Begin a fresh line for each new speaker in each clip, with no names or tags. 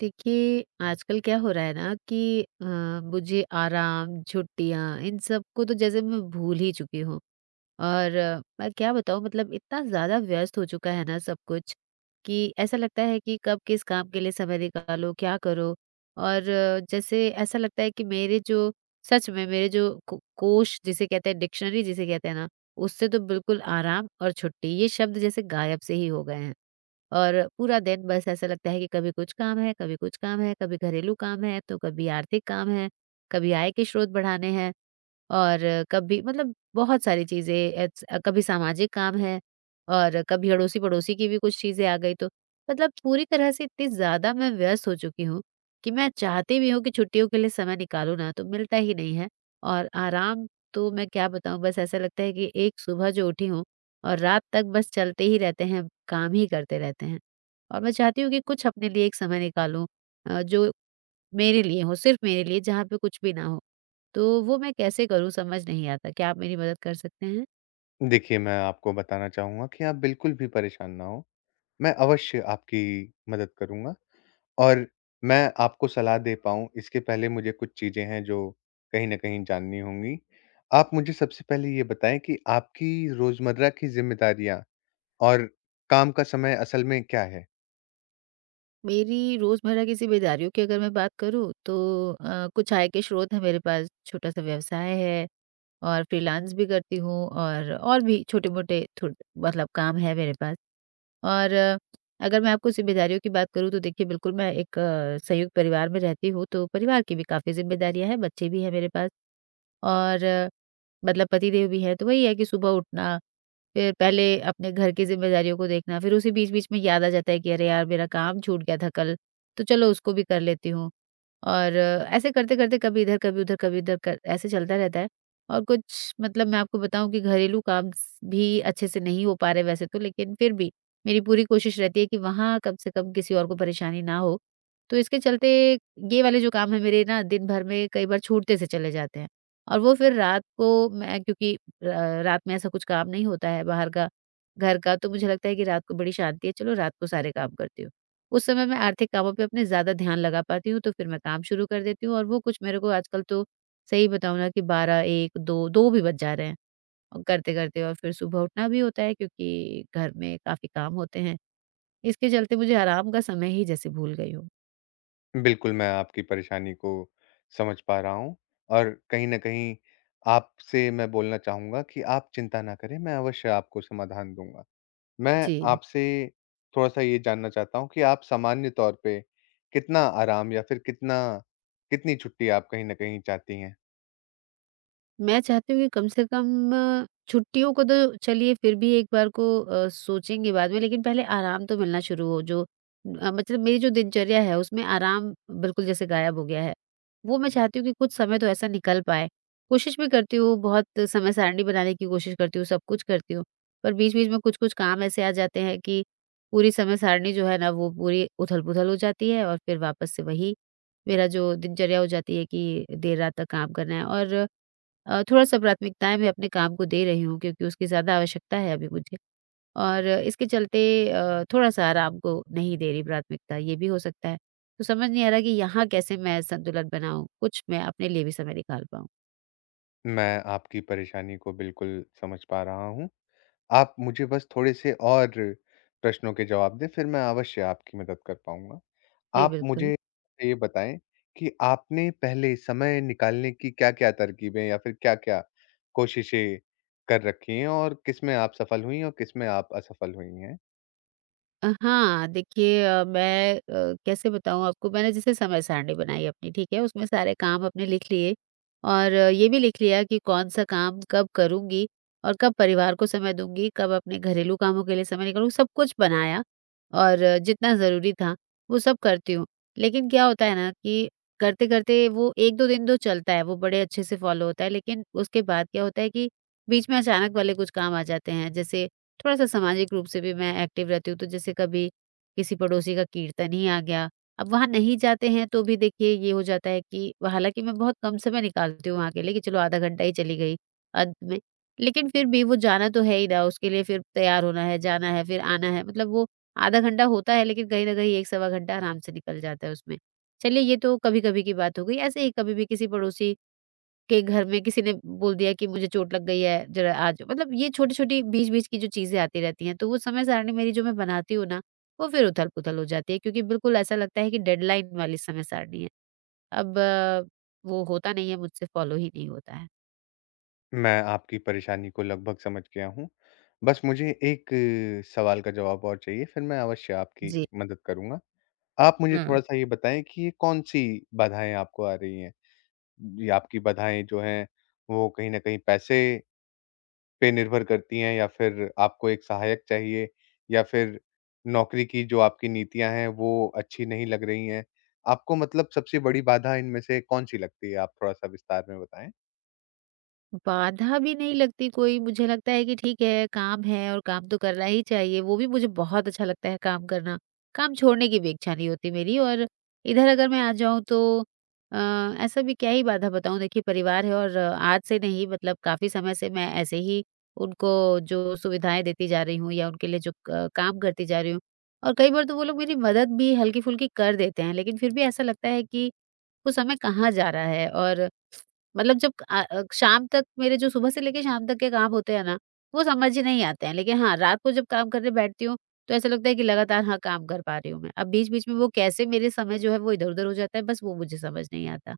देखिए, आजकल क्या हो रहा है ना कि मुझे आराम, छुट्टियाँ इन सबको तो जैसे मैं भूल ही चुकी हूँ। और मैं क्या बताऊँ मतलब इतना ज़्यादा व्यस्त हो चुका है ना सब कुछ, कि ऐसा लगता है कि कब किस काम के लिए समय निकालो, क्या करो? और जैसे ऐसा लगता है कि मेरे जो सच में मेरे जो को कोश जिसे कहते हैं डिक्शनरी जिसे कहते हैं ना, उससे तो बिल्कुल आराम और छुट्टी ये शब्द जैसे गायब से ही हो गए हैं। और पूरा दिन बस ऐसा लगता है कि कभी कुछ काम है, कभी कुछ काम है, कभी घरेलू काम है, तो कभी आर्थिक काम है, कभी आय के स्रोत बढ़ाने हैं। और कभी मतलब बहुत सारी चीज़ें कभी सामाजिक काम है और कभी अड़ोसी-पड़ोसी की भी कुछ चीज़ें आ गई तो मतलब पूरी तरह से इतनी ज़्यादा मैं व्यस्त हो चुकी हूँ कि मैं चाहती भी हूँ कि छुट्टियों के लिए समय निकालूँ ना तो मिलता ही नहीं है। और आराम तो मैं क्या बताऊँ बस ऐसा लगता है कि एक सुबह जो उठी हूँ और रात तक बस चलते ही रहते हैं, काम ही करते रहते हैं। और मैं चाहती हूँ कि कुछ अपने लिए एक समय निकालूँ जो मेरे लिए हो, सिर्फ़ मेरे लिए जहाँ पे कुछ भी ना हो। तो वो मैं कैसे करूँ समझ नहीं आता। क्या आप मेरी मदद कर सकते हैं?
देखिए, मैं आपको बताना चाहूँगा कि आप बिल्कुल भी परेशान ना हों। मैं अवश्य आपकी मदद करूँगा और मैं आपको सलाह दे पाऊँ इसके पहले मुझे कुछ चीज़ें हैं जो कहीं न कहीं जाननी होंगी। आप मुझे सबसे पहले ये बताएँ कि आपकी रोज़मर्रा की ज़िम्मेदारियाँ और काम का समय असल में क्या है?
मेरी रोज़मर्रा की ज़िम्मेदारियों की अगर मैं बात करूँ तो कुछ आय के स्रोत हैं मेरे पास, छोटा-सा व्यवसाय है और फ्रीलांस भी करती हूँ और भी छोटे-मोटे थोड़ मतलब काम है मेरे पास। और अगर मैं आपको ज़िम्मेदारियों की बात करूँ तो देखिए बिल्कुल मैं एक संयुक्त परिवार में रहती हूँ, तो परिवार की भी काफ़ी ज़िम्मेदारियाँ हैं, बच्चे भी हैं मेरे पास। और मतलब पतिदेव भी है, तो वही है कि सुबह उठना, फिर पहले अपने घर की ज़िम्मेदारियों को देखना, फिर उसी बीच-बीच में याद आ जाता है कि अरे यार! मेरा काम छूट गया था कल, तो चलो उसको भी कर लेती हूँ। और ऐसे करते-करते कभी इधर, कभी उधर, कभी इधर क ऐसे चलता रहता है। और कुछ मतलब मैं आपको बताऊँ कि घरेलू काम स भी अच्छे से नहीं हो पा रहे वैसे तो, लेकिन फिर भी मेरी पूरी कोशिश रहती है कि वहाँ कम से कम किसी और को परेशानी ना हो। तो इसके चलते ये वाले जो काम हैं मेरे ना दिन भर में कई बार छूटते से चले जाते हैं। और वो फिर रात को मैं क्योंकि रात में ऐसा कुछ काम नहीं होता है बाहर का, घर का, तो मुझे लगता है कि रात को बड़ी शांति है, चलो रात को सारे काम करती हूँ। उस समय मैं आर्थिक कामों पे अपने ज़्यादा ध्यान लगा पाती हूँ, तो फिर मैं काम शुरू कर देती हूँ और वो कुछ मेरे को आजकल तो सही बताऊँ ना कि 12, 1, 2, 2 भी बज जा रहे हैं और करते-करते और फिर सुबह उठना भी होता है क्योंकि घर में काफ़ी काम होते हैं। इसके चलते मुझे आराम का समय ही जैसे भूल गई हूँ।
बिल्कुल, मैं आपकी परेशानी को समझ पा रहा हूँ और कहीं न कहीं आपसे मैं बोलना चाहूँगा कि आप चिंता ना करें, मैं अवश्य आपको समाधान दूँगा। मैं
जी।
आपसे थोड़ा-सा ये जानना चाहता हूँ कि आप सामान्य तौर पे कितना आराम या फिर कितना कितनी छुट्टी आप कहीं न कहीं चाहती हैं?
मैं चाहती हूँ कि कम से कम छुट्टियों को तो चलिए फिर भी एक बार को सोचेंगे बाद में लेकिन पहले आराम तो मिलना शुरू हो मतलब मेरी जो दिनचर्या है उसमें आराम बिल्कुल जैसे गायब हो गया है। वो मैं चाहती हूँ कि कुछ समय तो ऐसा निकल पाए। कोशिश भी करती हूँ बहुत समय सारणी बनाने की कोशिश करती हूँ, सब कुछ करती हूँ। पर बीच-बीच में कुछ-कुछ काम ऐसे आ जाते हैं कि पूरी समय सारणी जो है ना वो पूरी उथल-पुथल हो जाती है और फिर वापस से वही मेरा जो दिनचर्या हो जाती है कि देर रात तक काम करना है और थोड़ा-सा प्राथमिकताएँ मैं अपने काम को दे रही हूँ क्योंकि उसकी ज़्यादा आवश्यकता है अभी मुझे और इसके चलते थोड़ा-सा आराम को नहीं दे रही प्राथमिकता, ये भी हो सकता है। तो समझ नहीं आ रहा कि यहाँ कैसे मैं संतुलन बनाऊँ? कुछ मैं अपने लिए भी समय निकाल पाऊँ।
मैं आपकी परेशानी को बिल्कुल समझ पा रहा हूँ। आप मुझे बस थोड़े-से और प्रश्नों के जवाब दें, फिर मैं अवश्य आपकी मदद कर पाऊँगा।
जी,
आप
बिल्कुल।
मुझे ये बताएँ कि आपने पहले समय निकालने की क्या-क्या तरकीबें या फिर क्या-क्या कोशिशें कर रखी हैं और किसमें आप सफल हुई हैं और किसमें आप असफल हुई हैं?
हाँ, देखिए मैं कैसे बताऊँ आपको मैंने जैसे समय सारणी बनाई अपनी ठीक है, उसमें सारे काम अपने लिख लिए और ये भी लिख लिया कि कौन-सा काम कब करूँगी और कब परिवार को समय दूँगी, कब अपने घरेलू कामों के लिए समय निकालूँ, सब कुछ बनाया और जितना ज़रूरी था वो सब करती हूँ। लेकिन क्या होता है ना कि करते-करते वो 1-2 दिन तो चलता है, वो बड़े अच्छे से फ़ॉलो होता है लेकिन उसके बाद क्या होता है कि बीच में अचानक वाले कुछ काम आ जाते हैं। जैसे थोड़ा-सा सामाजिक रूप से भी मैं एक्टिव रहती हूँ, तो जैसे कभी किसी पड़ोसी का कीर्तन ही आ गया, अब वहाँ नहीं जाते हैं तो भी देखिए ये हो जाता है कि हालाँकि मैं बहुत कम समय निकालती हूँ वहाँ के लिए कि चलो आधा घंटा ही चली गई अंत में, लेकिन फिर भी वो जाना तो है ही ना, उसके लिए फिर तैयार होना है, जाना है, फिर आना है, मतलब वो आधा घंटा होता है लेकिन कहीं न कहीं 1 सवा घंटा आराम से निकल जाता है उसमें। चलिए ये तो कभी-कभी की बात हो गई, ऐसे ही कभी भी किसी पड़ोसी के घर में किसी ने बोल दिया कि मुझे चोट लग गई है जरा आ जाओ मतलब ये छोटी-छोटी बीच-बीच की जो चीज़ें आती रहती हैं तो वो समय सारणी मेरी जो मैं बनाती हूँ ना, वो फिर उथल-पुथल हो जाती है क्योंकि बिल्कुल ऐसा लगता है कि डेडलाइन वाली समय सारणी है। अब वो होता नहीं है मुझसे फॉलो ही नहीं होता है।
मैं आपकी परेशानी को लगभग समझ गया हूँ। बस मुझे एक सवाल का जवाब और चाहिए, फिर मैं अवश्य आपकी
जी,
मदद करूँगा। आप मुझे
हाँ।
थोड़ा-सा ये बताएँ कि ये कौन-सी बाधाएँ आपको आ रही हैं? ये आपकी बाधाएँ जो हैं, वो कहीं न कहीं पैसे पे निर्भर करती हैं या फिर आपको एक सहायक चाहिए या फिर नौकरी की जो आपकी नीतियाँ हैं, वो अच्छी नहीं लग रही हैं? आपको मतलब सबसे बड़ी बाधा इनमें से कौन-सी लगती है? आप थोड़ा-सा विस्तार में बताएँ।
बाधा भी नहीं लगती कोई, मुझे लगता है कि ठीक है, काम है और काम तो करना ही चाहिए, वो भी मुझे बहुत अच्छा लगता है काम करना। काम छोड़ने की भी इच्छा नहीं होती मेरी और इधर अगर मैं आ जाऊँ तो अ, ऐसा भी क्या ही बाधा बताऊँ, देखिए परिवार है और आज से नहीं मतलब काफ़ी समय से मैं ऐसे ही उनको जो सुविधाएँ देती जा रही हूँ या उनके लिए जो क काम करती जा रही हूँ और कई बार तो वो लोग मेरी मदद भी हल्की-फुल्की कर देते हैं, लेकिन फिर भी ऐसा लगता है कि वो समय कहाँ जा रहा है और मतलब जब शाम तक मेरे जो सुबह से लेके शाम तक के काम होते हैं ना वो समझ ही नहीं आते हैं लेकिन हाँ रात को जब काम करने बैठती हूँ तो ऐसा लगता है कि लगातार हाँ काम कर पा रही हूँ मैं अब बीच बीच में वो कैसे मेरे समय जो है वो इधर उधर हो जाता है बस वो मुझे समझ नहीं आता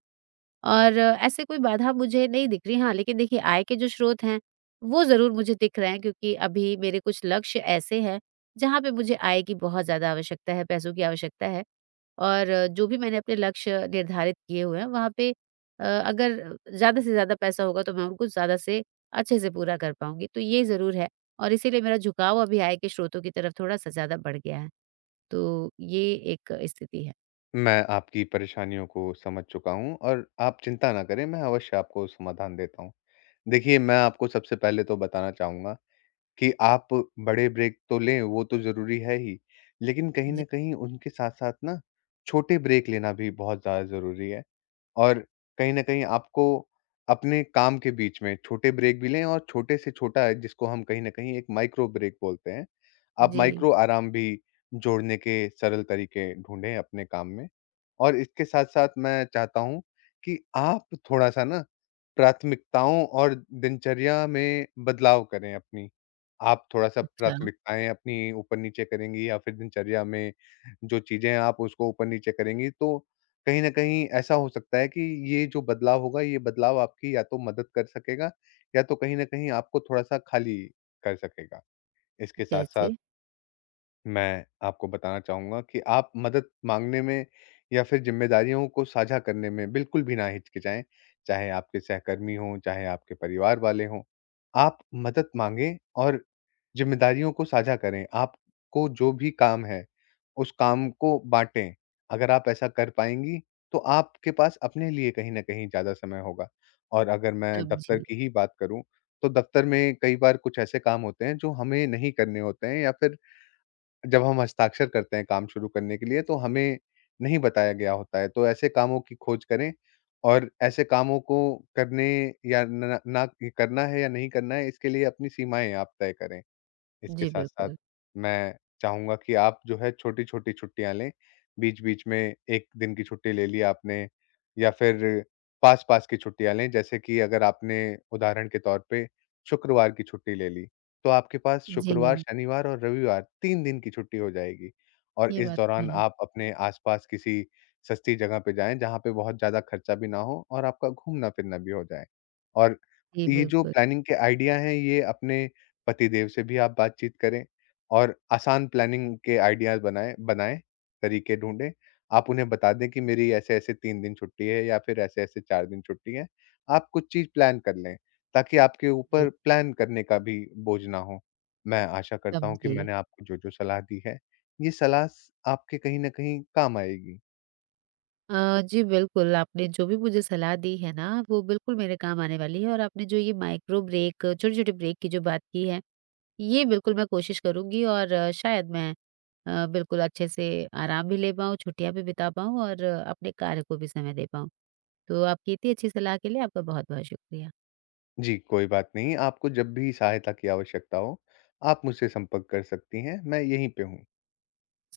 और ऐसे कोई बाधा मुझे नहीं दिख रही हाँ लेकिन देखिए आय के जो स्रोत हैं वो जरूर मुझे दिख रहे हैं क्योंकि अभी मेरे कुछ लक्ष्य ऐसे हैं जहाँ पे मुझे आय की बहुत ज्यादा आवश्यकता है पैसों की आवश्यकता है और जो भी मैंने अपने लक्ष्य निर्धारित किए हुए हैं वहाँ पे अगर ज़्यादा से ज़्यादा पैसा होगा तो मैं उनको ज़्यादा से अच्छे से पूरा कर पाऊँगी। तो ये ज़रूर है और इसीलिए मेरा झुकाव अभी आय के स्रोतों की तरफ थोड़ा-सा ज़्यादा बढ़ गया है। तो ये एक स्थिति है।
मैं आपकी परेशानियों को समझ चुका हूँ और आप चिंता ना करें, मैं अवश्य आपको समाधान देता हूँ। देखिए, मैं आपको सबसे पहले तो बताना चाहूँगा कि आप बड़े ब्रेक तो लें, वो तो ज़रूरी है ही, लेकिन कहीं
जी।
न कहीं उनके साथ-साथ ना छोटे ब्रेक लेना भी बहुत ज़्यादा ज़रूरी है। और कहीं न कहीं आपको अपने काम के बीच में छोटे ब्रेक भी लें और छोटे से छोटा है जिसको हम कहीं न कहीं एक माइक्रो ब्रेक बोलते हैं, आप
जी।
माइक्रो आराम भी जोड़ने के सरल तरीके ढूँढें अपने काम में। और इसके साथ-साथ मैं चाहता हूँ कि आप थोड़ा-सा ना प्राथमिकताओं और दिनचर्या में बदलाव करें अपनी। आप थोड़ा-सा
अच्छा,
प्राथमिकताएँ अपनी ऊपर-नीचे करेंगी या फिर दिनचर्या में जो चीज़ें हैं आप उसको ऊपर-नीचे करेंगी तो कहीं न कहीं ऐसा हो सकता है कि ये जो बदलाव होगा, ये बदलाव आपकी या तो मदद कर सकेगा या तो कहीं न कहीं आपको थोड़ा-सा खाली कर सकेगा। इसके साथ-साथ
जैसे?
मैं आपको बताना चाहूँगा कि आप मदद माँगने में या फिर ज़िम्मेदारियों को साझा करने में बिल्कुल भी ना हिचकिचाएँ, चाहे आपके सहकर्मी हों, चाहे आपके परिवार वाले हों। आप मदद माँगें और ज़िम्मेदारियों को साझा करें। आपको जो भी काम है, उस काम को बाँटें। अगर आप ऐसा कर पाएँगी, तो आपके पास अपने लिए कहीं न कहीं ज़्यादा समय होगा। और अगर मैं दफ़्तर
सब्ज़ी।
की ही बात करूँ, तो दफ़्तर में कई बार कुछ ऐसे काम होते हैं, जो हमें नहीं करने होते हैं या फिर जब हम हस्ताक्षर करते हैं काम शुरू करने के लिए तो हमें नहीं बताया गया होता है। तो ऐसे कामों की खोज करें और ऐसे कामों को करने या ना ना करना है या नहीं करना है इसके लिए अपनी सीमाएँ आप तय करें। इसके
जी,
साथ-साथ
बिल्कुल।
मैं चाहूँगा कि आप जो है छोटी-छोटी छुट्टियाँ लें, बीच-बीच में 1 दिन की छुट्टी ले ली आपने या फिर पास-पास की छुट्टियाँ लें, जैसे कि अगर आपने उदाहरण के तौर पे शुक्रवार की छुट्टी ले ली, तो आपके पास शुक्रवार,
जी,
शनिवार और रविवार 3 दिन की छुट्टी हो जाएगी और
ये
इस
बात तो
दौरान
है।
आप अपने आस-पास किसी सस्ती जगह पे जाएँ, जहाँ पे बहुत ज़्यादा खर्चा भी ना हो और आपका घूमना-फिरना भी हो जाए। और
जी,
ये जो
बिल्कुल।
प्लानिंग के आइडिया हैं, ये अपने पतिदेव से भी आप बातचीत करें और आसान प्लानिंग के आइडियाज़ बनाएँ बनाएँ, तरीके ढूँढें। आप उन्हें बता दें कि मेरी ऐसे-ऐसे 3 दिन छुट्टी है या फिर ऐसे-ऐसे 4 दिन छुट्टी है। आप कुछ चीज़ प्लान कर लें, ताकि आपके
जी,
ऊपर प्लान करने का भी बोझ ना हो। मैं आशा करता हूँ कि
सब्ज़ी।
मैंने आपको जो-जो सलाह दी है, ये सलाह स आपके कहीं न कहीं काम आएगी।
जी बिल्कुल, आपने जो भी मुझे सलाह दी है ना, वो बिल्कुल मेरे काम आने वाली है और आपने जो ये माइक्रो ब्रेक छोटे-छोटे ब्रेक की जो बात की है, ये बिल्कुल मैं कोशिश करूँगी और शायद मैं बिल्कुल अच्छे से आराम भी ले पाऊँ, छुट्टियाँ भी बिता पाऊँ और अपने कार्य को भी समय दे पाऊँ। तो आपकी इतनी अच्छी सलाह के लिए आपका बहुत-बहुत शुक्रिया।
जी, कोई बात नहीं। आपको जब भी सहायता की आवश्यकता हो, आप मुझसे संपर्क कर सकती हैं, मैं यहीं पे हूँ।
जी।